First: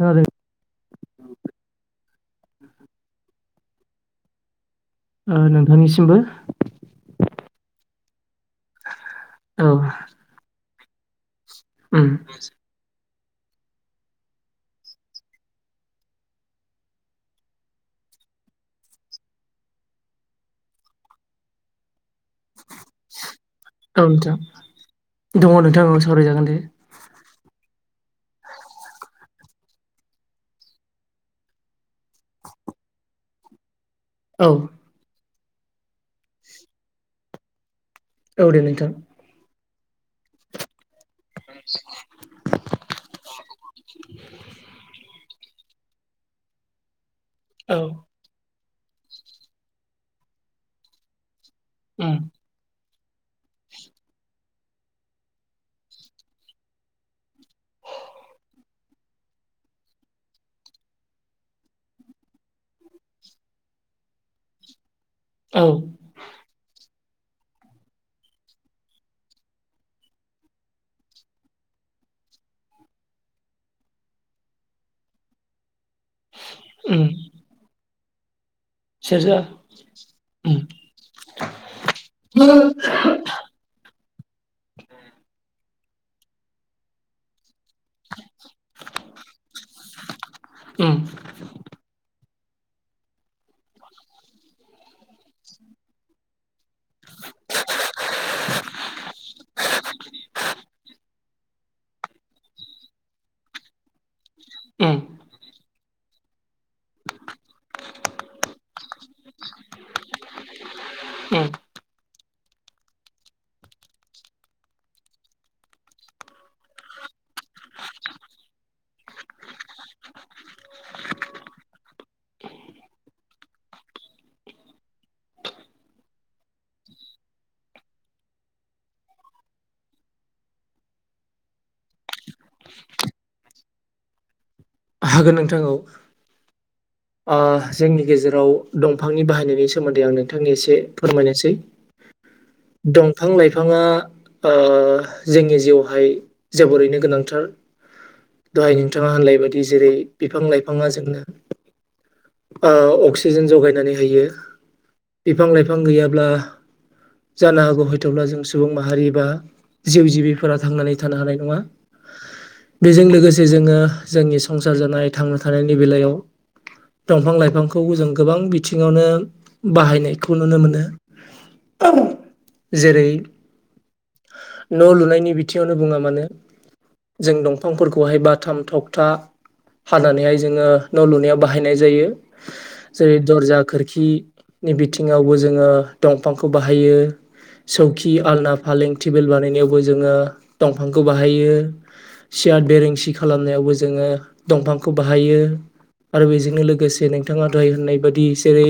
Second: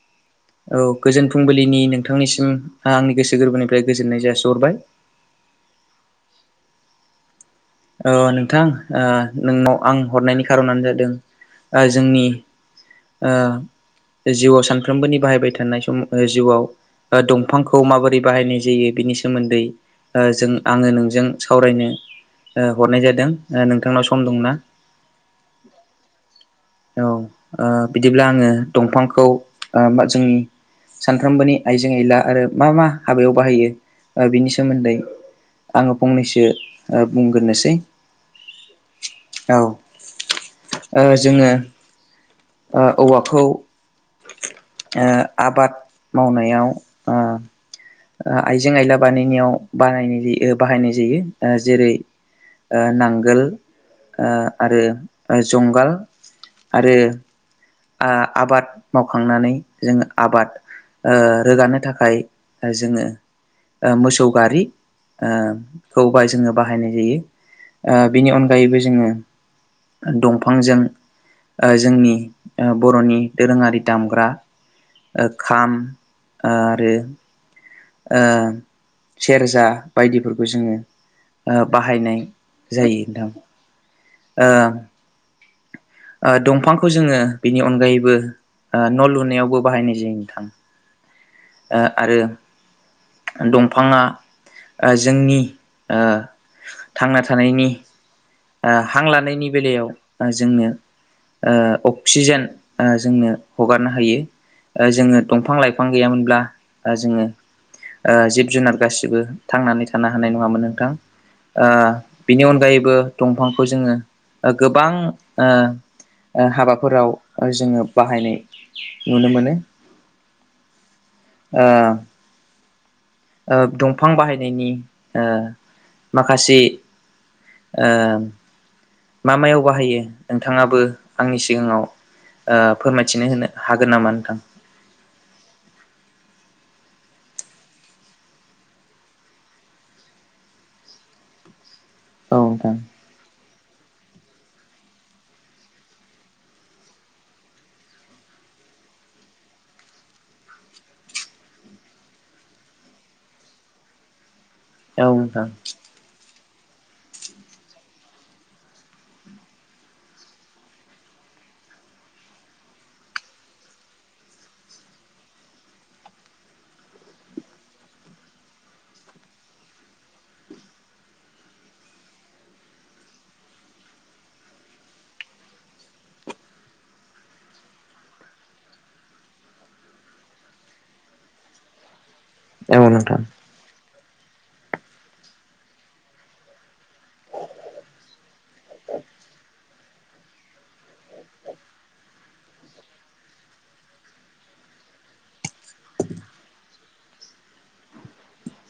खोनादों [inaudible] औ गोजोन फुंबिलिनि नोंथांनिसिम आं आंनि गोसो गोरबोनिफ्राय फ्राय गोजोननाय जासिहरबाय ओ नोंथांनिसिमबो [inaudible] ओ नोंथां आ औ नोंनाव आं हरनायनि खारनानो जादों ओ उम जोंनि ओ जिउआव सानफ्रोमबोनि बाहायबाय थानाय सम जिउआव ओ दंफांखौ माबोरै बाहायनाय जायो बिनि सोमोन्दै ओ जों आङो नोंजों सावरायनो ओ हरनाय जादों। औ नोंथांनाव सम नोंथां दंना? दङ नोंथां औ सावरायजागोन दे औ ओ बिदिब्ला आङो दंफांखौ ओ जोंनि सानफ्रोमबोनि आइजें आइला आरो मा मा हाबायाव बाहायो औ बिनि सोमोन्दै आङो फंनैसो बुंग्रोनोसै औ दे नोंथांव औ [unintelligible] उह औवाखौ ओ आबाद मावनायाव ओ औ आइजें आयला बानायनायावा बाहायनाय बाहायनाय जायो ओ जेरै उम ओ नांगोल ओ आरो जंगाल आरो आ आबाद मावखांनानै जोङो आबाद ओ रोगानो थाखाय जोङो ओ मोसौ गारि औ ओखौ बाय जोङो बाहायनाय जायो ओ बिनि अनगायैबो जोङो दंफांजों आ जोंनि बर'नि दोरोङारि दामग्रा खाम ओ आरो उम ओ सेरजा बायदिफोरखौ उम जोङो ओ बाहायनाय उम जायो थां ओ ओ दंफांखौ जोङो बिनि अनगायैबो न' लुनायावबो बाहायनाय जायो नोंथां आरो दंफाङा जोंनि ओ थांना थानायनि ओ हां लानायनि बेलायाव जोंनो ओ अक्सिजेन ओ जोंनो हगारनो हायो उम जोङो दंफां लाइ फां गैयामोनब्ला जोङो ओ जिब जुनार गासिबो थांनानै थानो हानाय नङामोन नोंथां उम ओ बिनि अनगायैबो दंफांखौ जोङो गोबां ओ हाबाफोराव जोङो बाहायनाय नुनो मोनो ओ दंफां बाहायनायनि ओ माखासे ओ मा मायाव बाहायो नोंथाङाबो आंनि सिगाङाव ओ फोरमायथिनो होनो हागोन नामा नोंथां? हागोन नोंथां औ [unintelligible] जोंनि गेजेराव दंफांनि बाहायनायनि सोमोन्दै आं नोंथांनि एसे फोरमायनोसै औ नोंथां दंफां लाइफांङा ओ जोंनि जिउआवहाय जोबोरैनो गोनांथार दहाय नोंथाङा होनलाय बायदि जेरै बिफां लाइफाङा जोंनो ओ अक्सिजेन जगायनानै होयो औ बिफां लाइफां गैयाब्ला [unintelligible] जानो हागौ हयथ'ब्ला जों सुबुं माहारि बा जिउ जिबिफोरा थांनानै थानो हानाय नङा बेजों लोगोसे जोङो जोंनि संसार जानाय थांना थानायनि बेलायाव दंफां लाइफांखौ जों गोबां बिथिङावनो बाहायनायखौ नुनो मोनो। [unintelligible] जेरै- न' लुनायनि बिथिङावनो बुङा मानो जों दंफांफोरखौहाय बाथाम थखथा हानानैहाय जोङो न' लुनायाव बाहायनाय जायो नोंथां जेरै दरजा खोरखि नि बिथिङावबो जोङो दंफांखौ बाहायो सौखि आलना फालें टेबोल बानायनायावबो जोङो दंफांखौ बाहायो सियट बेरेंसि खालामनायावबो जोङो दंफांखौ बाहायो। आरो बेजोंनो लोगोसे नोंथाङा दहाय होननाय बादि जेरै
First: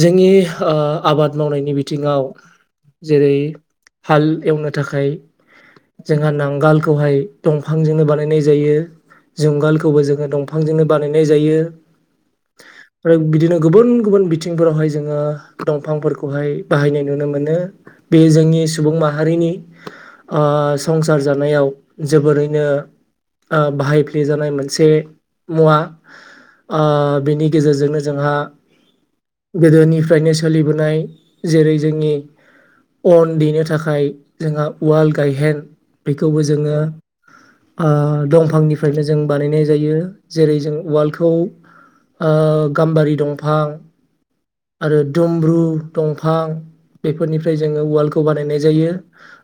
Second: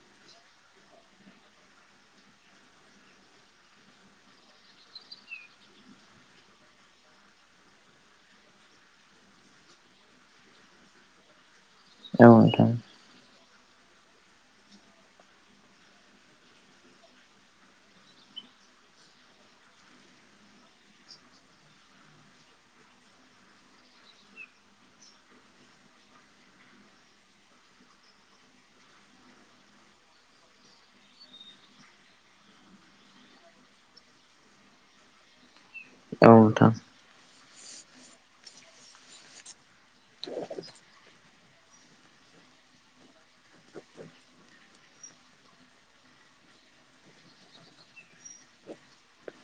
जोंनि ओ आबाद मावनायनि बिथिङाव जेरै- हाल एवनो थाखाय जोंहा नांगोलखौहाय दंफांजोंनो बानायनाय जायो। जुंगालखौबो जोङो दंफांजोंनो बानायनाय जायो। औ नोंथां आरो बिदिनो गुबुन गुबुन बिथिंफोरावहाय जोङो दंफांफोरखौहाय बाहायनाय नुनो मोनो बे जोंनि सुबुं माहारिनि ओ संसार जानायाव जोबोरैनो ओ बाहायफ्ले जानाय मोनसे मुवा ओ बेनि गेजेरजोंनो जोंहा गोदोनिफ्रायनो सोलिबोनाय जेरै जोंनि अन देनो थाखाय जोंहा उवाल गायहेन औ बेखौबो नोंथां जोङो ओ दं फांनिफ्रायनो जों बानायनाय जायो जेरै- जों उवालखौ ओ गाम्बारि दंफां आरो दुमब्रु दंफां बेफोरनिफ्राय जोङो उवालखौ बानायनाय जायो।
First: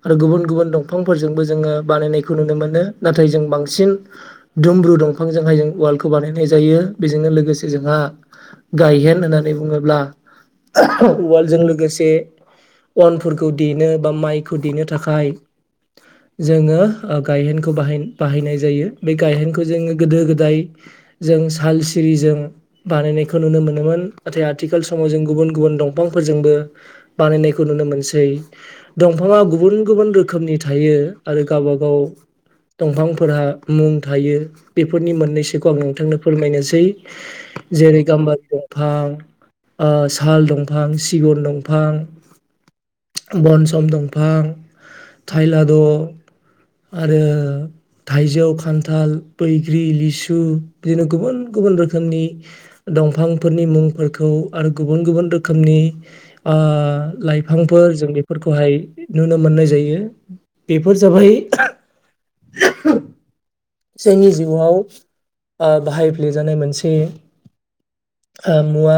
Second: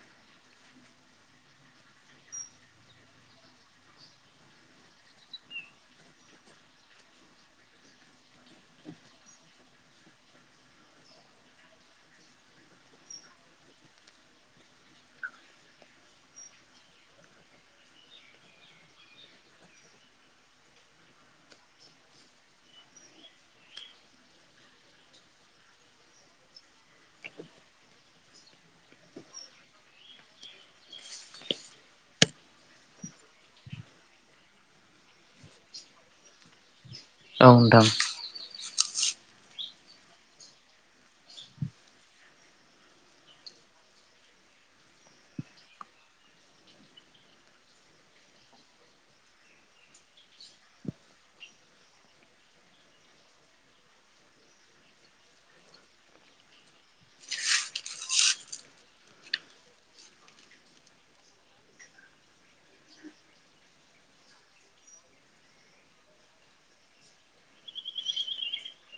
आरो गुबुन गुबुन दंफांफोरजोंबो जोङो बानायनायखौ नुनो मोनो नाथाय जों बांसिन दुमब्रु दंफांजोंहाय जों वालखौ बानायनाय जायो बेजोंनो लोगोसे जोंहा गायहेन होननानै बुङोब्ला [unintelligible] उवालजों लोगोसे अनफोरखौ देनो बा माइखौ देनो थाखाय जोङो गायहेनखौ बाहाय-बाहायनाय जायो। बे गायहेनखौ जोङो गोदो-गोदाय जों साल सिरिजों बानायनायखौ नुनो मोनोमोन। नाथाय आथिखाल समाव जों गुबुन गुबुन दंफांफोरजोंबो बानायनायखौ नुनो मोनसै। दंफाङा गुबुन गुबुन रोखोमनि थायो आरो गावबा गाव दंफांफोरहा मुं थायो बेफोरनि मोननैसोखौ आं नोंथांनो फोरमायनोसै औ नोंथां जेरै गामबारि बिफां साल दंफां सिगुन दंफां बनसम दंफां थाइलाद' आरो थाइजौ खान्थाल बैग्रि लिसु बिदिनो गुबुन गुबुन रोखोमनि दंफांफोरनि मुंफोरखौ आरो गुबुन गुबुन रोखोमनि लाइफांफोर जों बेफोरखौहाय नुनो मोननाय जायो बेफोर जाबाय जोंनि जिउआव ओ बाहायफ्लेजानाय मोनसे ओ मुवा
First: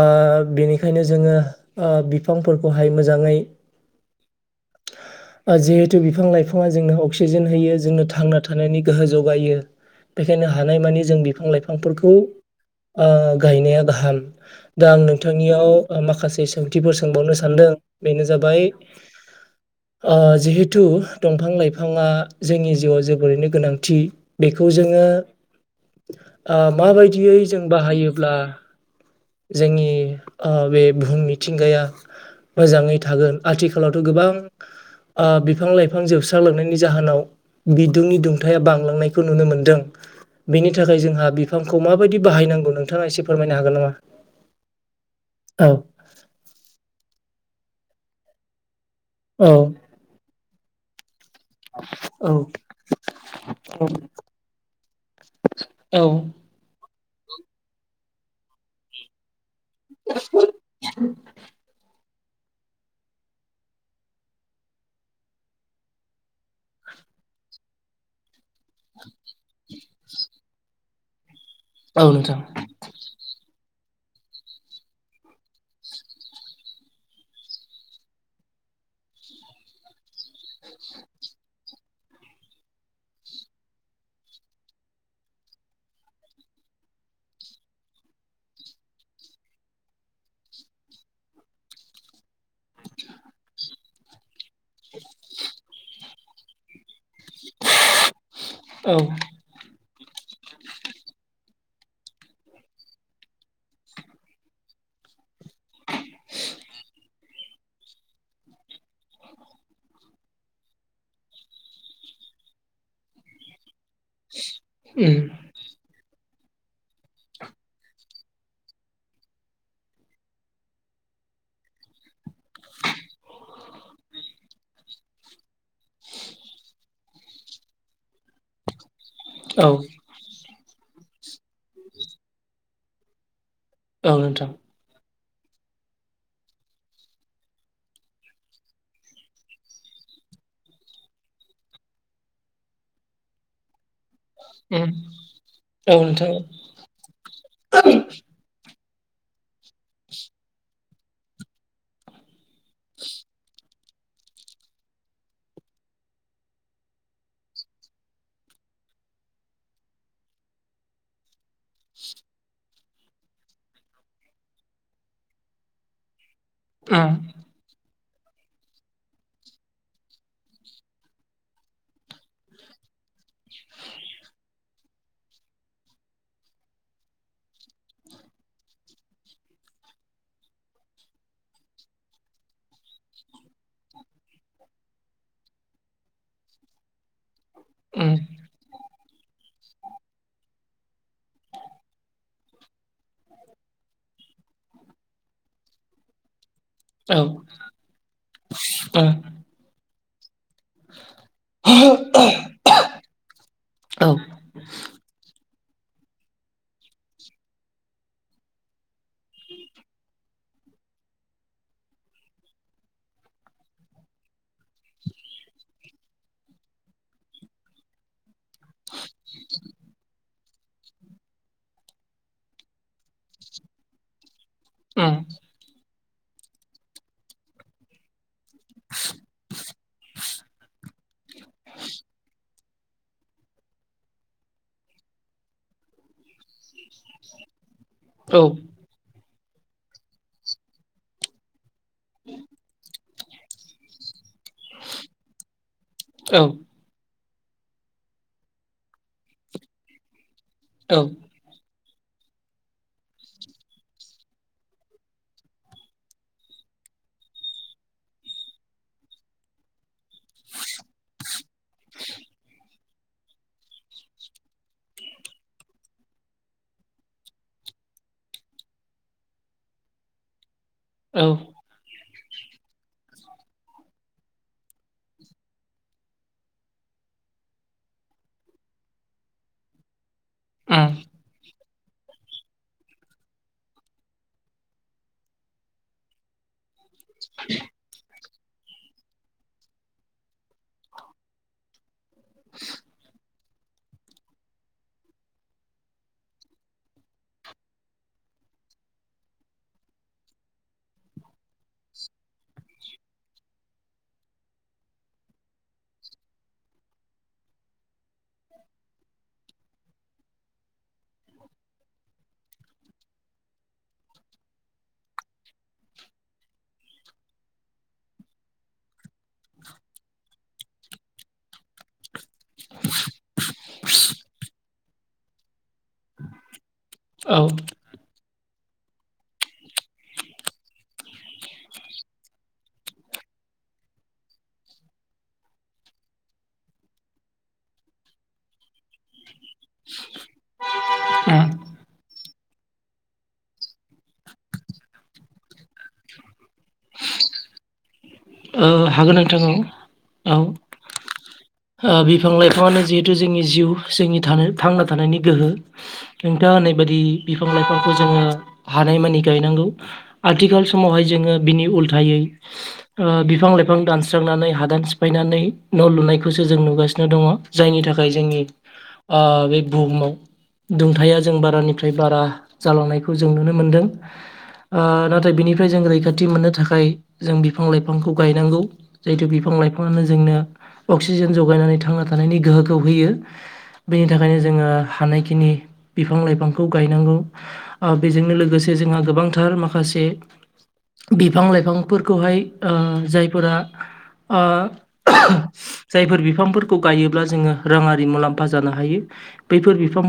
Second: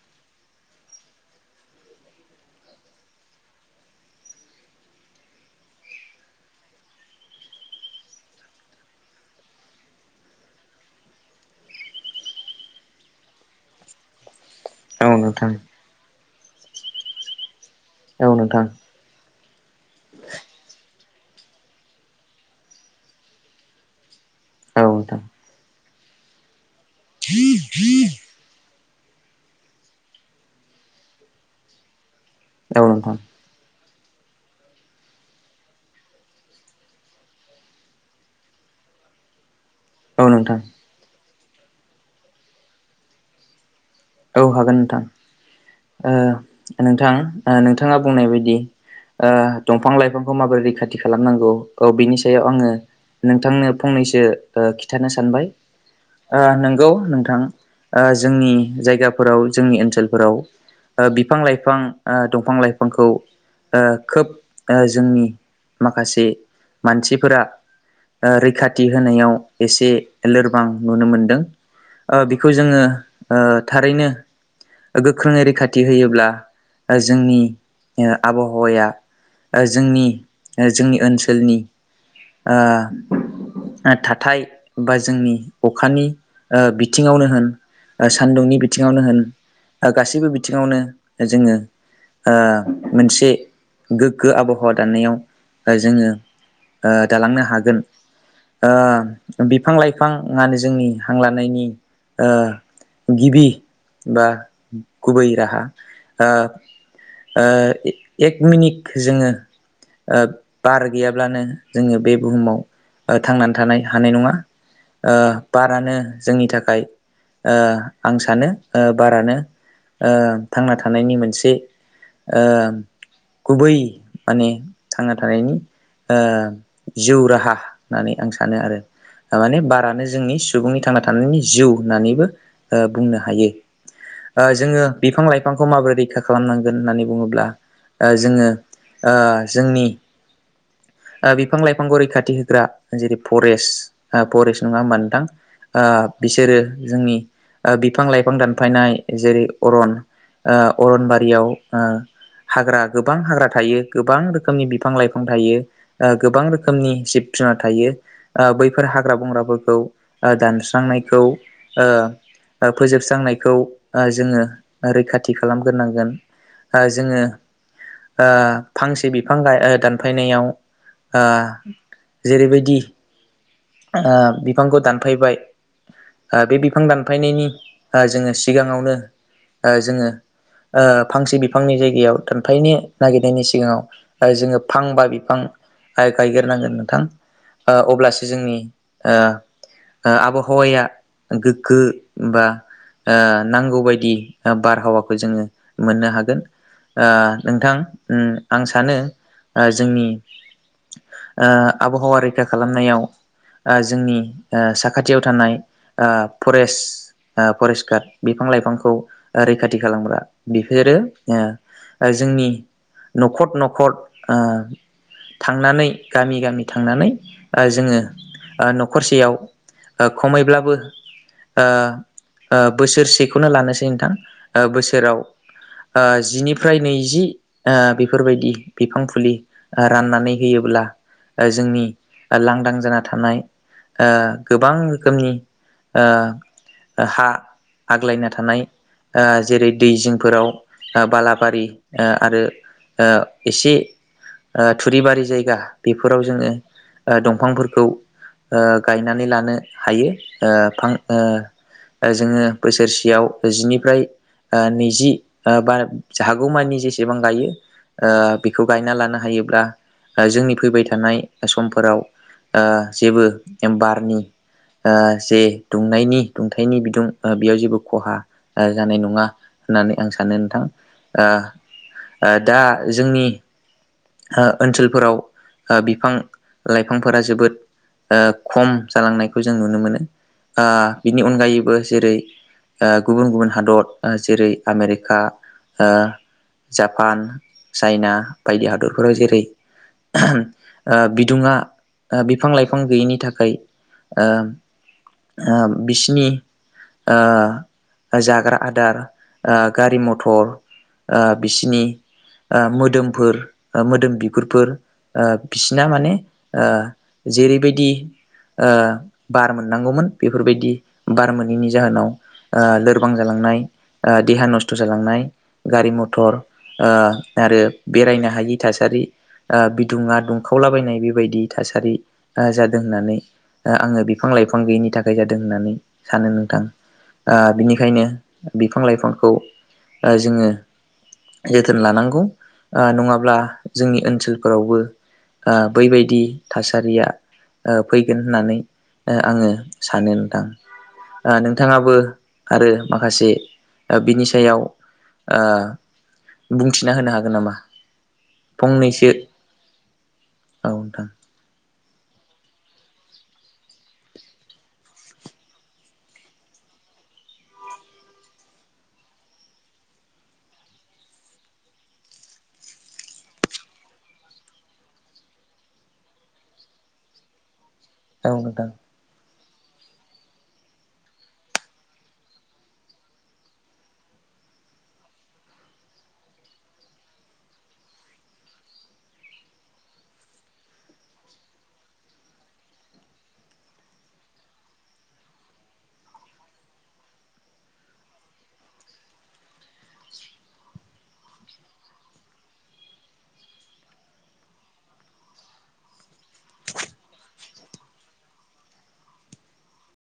ओ बेनिखायनो जोङो ओ बिफांफोरखौहाय मोजाङै [inaudible] जिहेथु बिफां-लाइफाङा जोंनो अक्सिजेन होयो जोंनो थांना थानायनि गोहो जगायो बेखायनो हानायमानि जों बिफां-लाइफांफोरखौ ओ गायनाया गाहाम दा आं औ नोंथां औ नोंथां नोंथांनियाव माखासे सोंथिफोर सोंबावनो सानदों। बेनो औ नोंथां जाबाय जिहेथु दंफां लाइफाङा जोंनि जिउआव जोबोरैनो गोनांथि बेखौ औ जों नोंथां जोङो माबायदियै जों बाहायोब्ला जोंनि ओ बे बुहुम मिथिंगाया औ मोजाङै नोंथां थागोन आथिखालावथ' गोबां ओ बिफां-लाइफां जोबस्रालांनायनि जाहोनाव बिदुंनि दुंथाइया बांलांनायखौ नुनो मोनदों। औ नोंथां बेनि थाखाय जोंहा बिफांखौ माबायदि बाहायनांगौ नोंथाङा एसे फोरमायनो हागोन नामा? औ हागोन औ ओ नोंथां ओ नोंथां नोंथाङा बुंनाय बादि ओ औ दंफां-लाइफांखौ माबोरै रैखाथि खालामनांगौ औ बिनि सायाव आङो नोंथांनो फंनैसो ओ खिन्थानो सानबाय औ ओ नोंगौ नोंथां ओ जोंनि जायगाफोराव जोंनि ओनसोलफोराव बिफां-लाइफां ओ दंफां-लाइफांखौ ओ खोब जोंनि माखासे मानसिफोरा ओ रैखा थि होनायाव एसे लोरबां नुनो मोनदों औ ओ नोंथां बेखौ जोङो ओ थारैनो गोख्रोङै रैखाथि होयोब्ला जोंनि आबहावाया जोंनि जोंनि ओनसोलनि ओ थाथाय बा जोंनि अखानि ओ बिथिङावनो होन सान्दुंनि बिथिङावनो होन गासैबो बिथिङावनो जोङो ओ मोनसे गोग्गो आबहावा दानायाव जोङो दालांनो हागोन औ ओ बिफां-लाइ फाङानो जोंनि हां लानायनि ओ गिबि बा गुबै राहा ओ ओ ए-एक मिनिट जोङो ओ बार गैयाबनो जों बे बुहुमाव ओ थांनानै‌ हानाय नङा ओ उम बारानो जोंनि थाखाय ओ आं सानो बारानो थांना ओ थानायनि मोनसे ओ गुबै माने थांना थानायनि ओ जिउ राहा होननानै आं सानो आरो माने औ बारानो जोंनि सुबुंनि थांना थानायनि जिउ होननानैबो आ बुंनो हायो औ ओ नोंथां जोङो बिफां लाइफांखौ माबोरै रैखा खालामनांगोन होननानै बुङोब्ला ओ जोङो ओ जोंनि ओ बिफां लाइफांखौ रैखाथि होग्रा जेरै फरेस्ट ओ फरेस्ट नङा उम मोनथां ओ औ नोंथां उम बिसोरो जोंनि बिफां उम लाइफां दानफ नाय जेरै अरन ओ अरनबारियाव ओ हाग्रा गोबां हाग्रा थायो गोबां रोखोमनि बिफां लाइफां थायो गोबां रोखोमनि जिब जुनार थायो ओ बैफोर हाग्रा बंग्राफोरखौ ओ दानस्रांनायखौ ओ ओ फोजोबस्रांनायखौ ओ जोङो रैखाथि खालामग्रोनांगोन औ जोङो ओ फांसे बिफां दानफायनायाव ओ जेरैबायदि ओ बिफांखौ दानफायबाय ओ बे बिफां दानफायनायनि ओ जोङो सिगाङावनो ओ जोङो ओ फांसे बिफांनि जायगायाव दानफनो नागिरनायनि सिगाङाव ओ जोङो फां बा बिफां गायग्रोनांगोन नोंथां ओ उम अब्लासो जोंनि आबहावाया गोग्गो बा नांगौ बायदि बारहावाखौ जोङो मोननो हागोन ओ औ उम औ नोथां उम आं सानो औ ओ जोंनि ओ आबहावा रैखा खालामनायाव ओ जोंनि ओ साखाथियाव थानाय ओ फरेस्ट ओ फरेस्ट गार्ड बिफां लाइफांखौ रैखाथि खालामग्रा बेफोरो जोंनि न'खर न'खर थांनानै गामि गामि थांनानै ओ जोङो ओ न'खरसेयाव ओ खमैब्ला ओ ओ बोसोरसेखौनो लानोसै नोंथां ओ बोसोराव ओ जिनिफ्राय नैजि ओ बेफोरबायदि बिफां फुलि ओ राननानै होयोब्ला जोंनि लांदां जाय थानाय ओ गोबां रोखोमनि ओ हा आग्लायना थानाय ओ जेरै दै जिंफोराव ओ बालाबारि ओ आरो ओ एसे ओ थुरिबारि जायगा बेफोराव जोङो दंफांफोरखौ ओ गायनानै लानो हायो ओ फां उम ओ जोङो बोसोरसेयाव जिनिफ्राय ओ नैजि ओ बा हागौमानि जेसेबां गायो ओ बेखौ गायना लानो हायोब्ला ओ जोंनि फैबाय थानाय समफोराव ओ जेबो बारनि ओ जे दुंनायनि दुंथनि बिदुं बेयाव जेबो खहा ओ जानाय नङा होननानै आं सानो नोंथां ओ ओ दा जोंनि ओ ओनसोलफोराव बिफां ओ लाइफांफोरा जोबोद ओ खम जालांनायखौ जों नुनो मोनो ओ बिनि अनगायैबो जेरै ओ गुबुन गुबुन हादर जेरै ओ आमेरिका ओ जापान चाइना बायदि हादरफोराव जेरै ओ बिदुङा बिफां लाइफां गैयैनि थाखाय ओ ओ बिसिनि ओ आ जाग्रा आदार आ गारि मथर आ बिसिनि आ मोदोमफोर ओ मोदोम बिगुरफोर आ बिसिना माने ओ जेरैबायदि ओ बार मोननांगौमोन बेफोरबायदि बार मोनैनि जाहोनाव आ लोरबां जालांनाय आ देहा नस्थ' जालांनाय गारि मथर ओ आरो बेरायनो हायि थासारि। आ बिदुङा दुंखावलाबायनाय बेबायदि थासारि। ओ जादों होननानै ओ आङो बिफां-लाइफां गैयिनि थाखाय जादों होननानै सानो नोंथां। आ औ उम बिनिखायनो बिफां-लाइफांखौ ओ जोङो जोथोन लानांगौ ओ नङाब्ला जोंनि ओनसोलफोरावबो ओ बैबायदि थासा- रिया ओ फैगोन होननानै ओ आङो सानो नोंथां। ओ नोंथाङाबो आरो माखासे बिनि आ सायाव ओ बुंथिना होनो हागोन नामा? औ फंनैसो हागोन नोंथां औ औ बिफां-लाइफाङानो जिहेथु जोंनि जिउ जोंनि थांना थानायनि गोहो नोंथाङा होननाय बायदि बिफां-लाइफांखौ जोङो हानाय मानि गायनांगौ। आथिखाल समावहाय जोङो बिनि उल्थायै ओ बिफां-लाइफां दानस्रांनानै हादान सिफायनानै न' लुनायखौसो जों नुगासिनो दङ। जायनि थाखाय औ जोंनि नोंथां ओ बे बुहुमाव दुंथाया जों बारानिफ्राय बारा जालांनायखौ जों नुनो मोनदों। ओ नाथाय बिनिफ्राय जों रैखाथि मोननो थाखाय जों बि- बिफां-लाइफांखौ गायनांगौ। जहेतु बिफां-लाइफाङानो जोंनो अक्सिजेन जगायनानै थांना थानायनि गोहोम- खौ होयो। बेनि थाखायनो जोङो हानायखिनि बिफां लाइफांखौ गायनांगौ। ओ बेजोंनो लोगोसे जोंहा गोबांथार माखासे बिफां-लाइफांफोरखौहाय ओ जायफोरा ओ जायफोर बिफांफोरखौ गायोब्ला जोङो राङारि मुलाम्फा जानो हायो। बैफोर बिफां-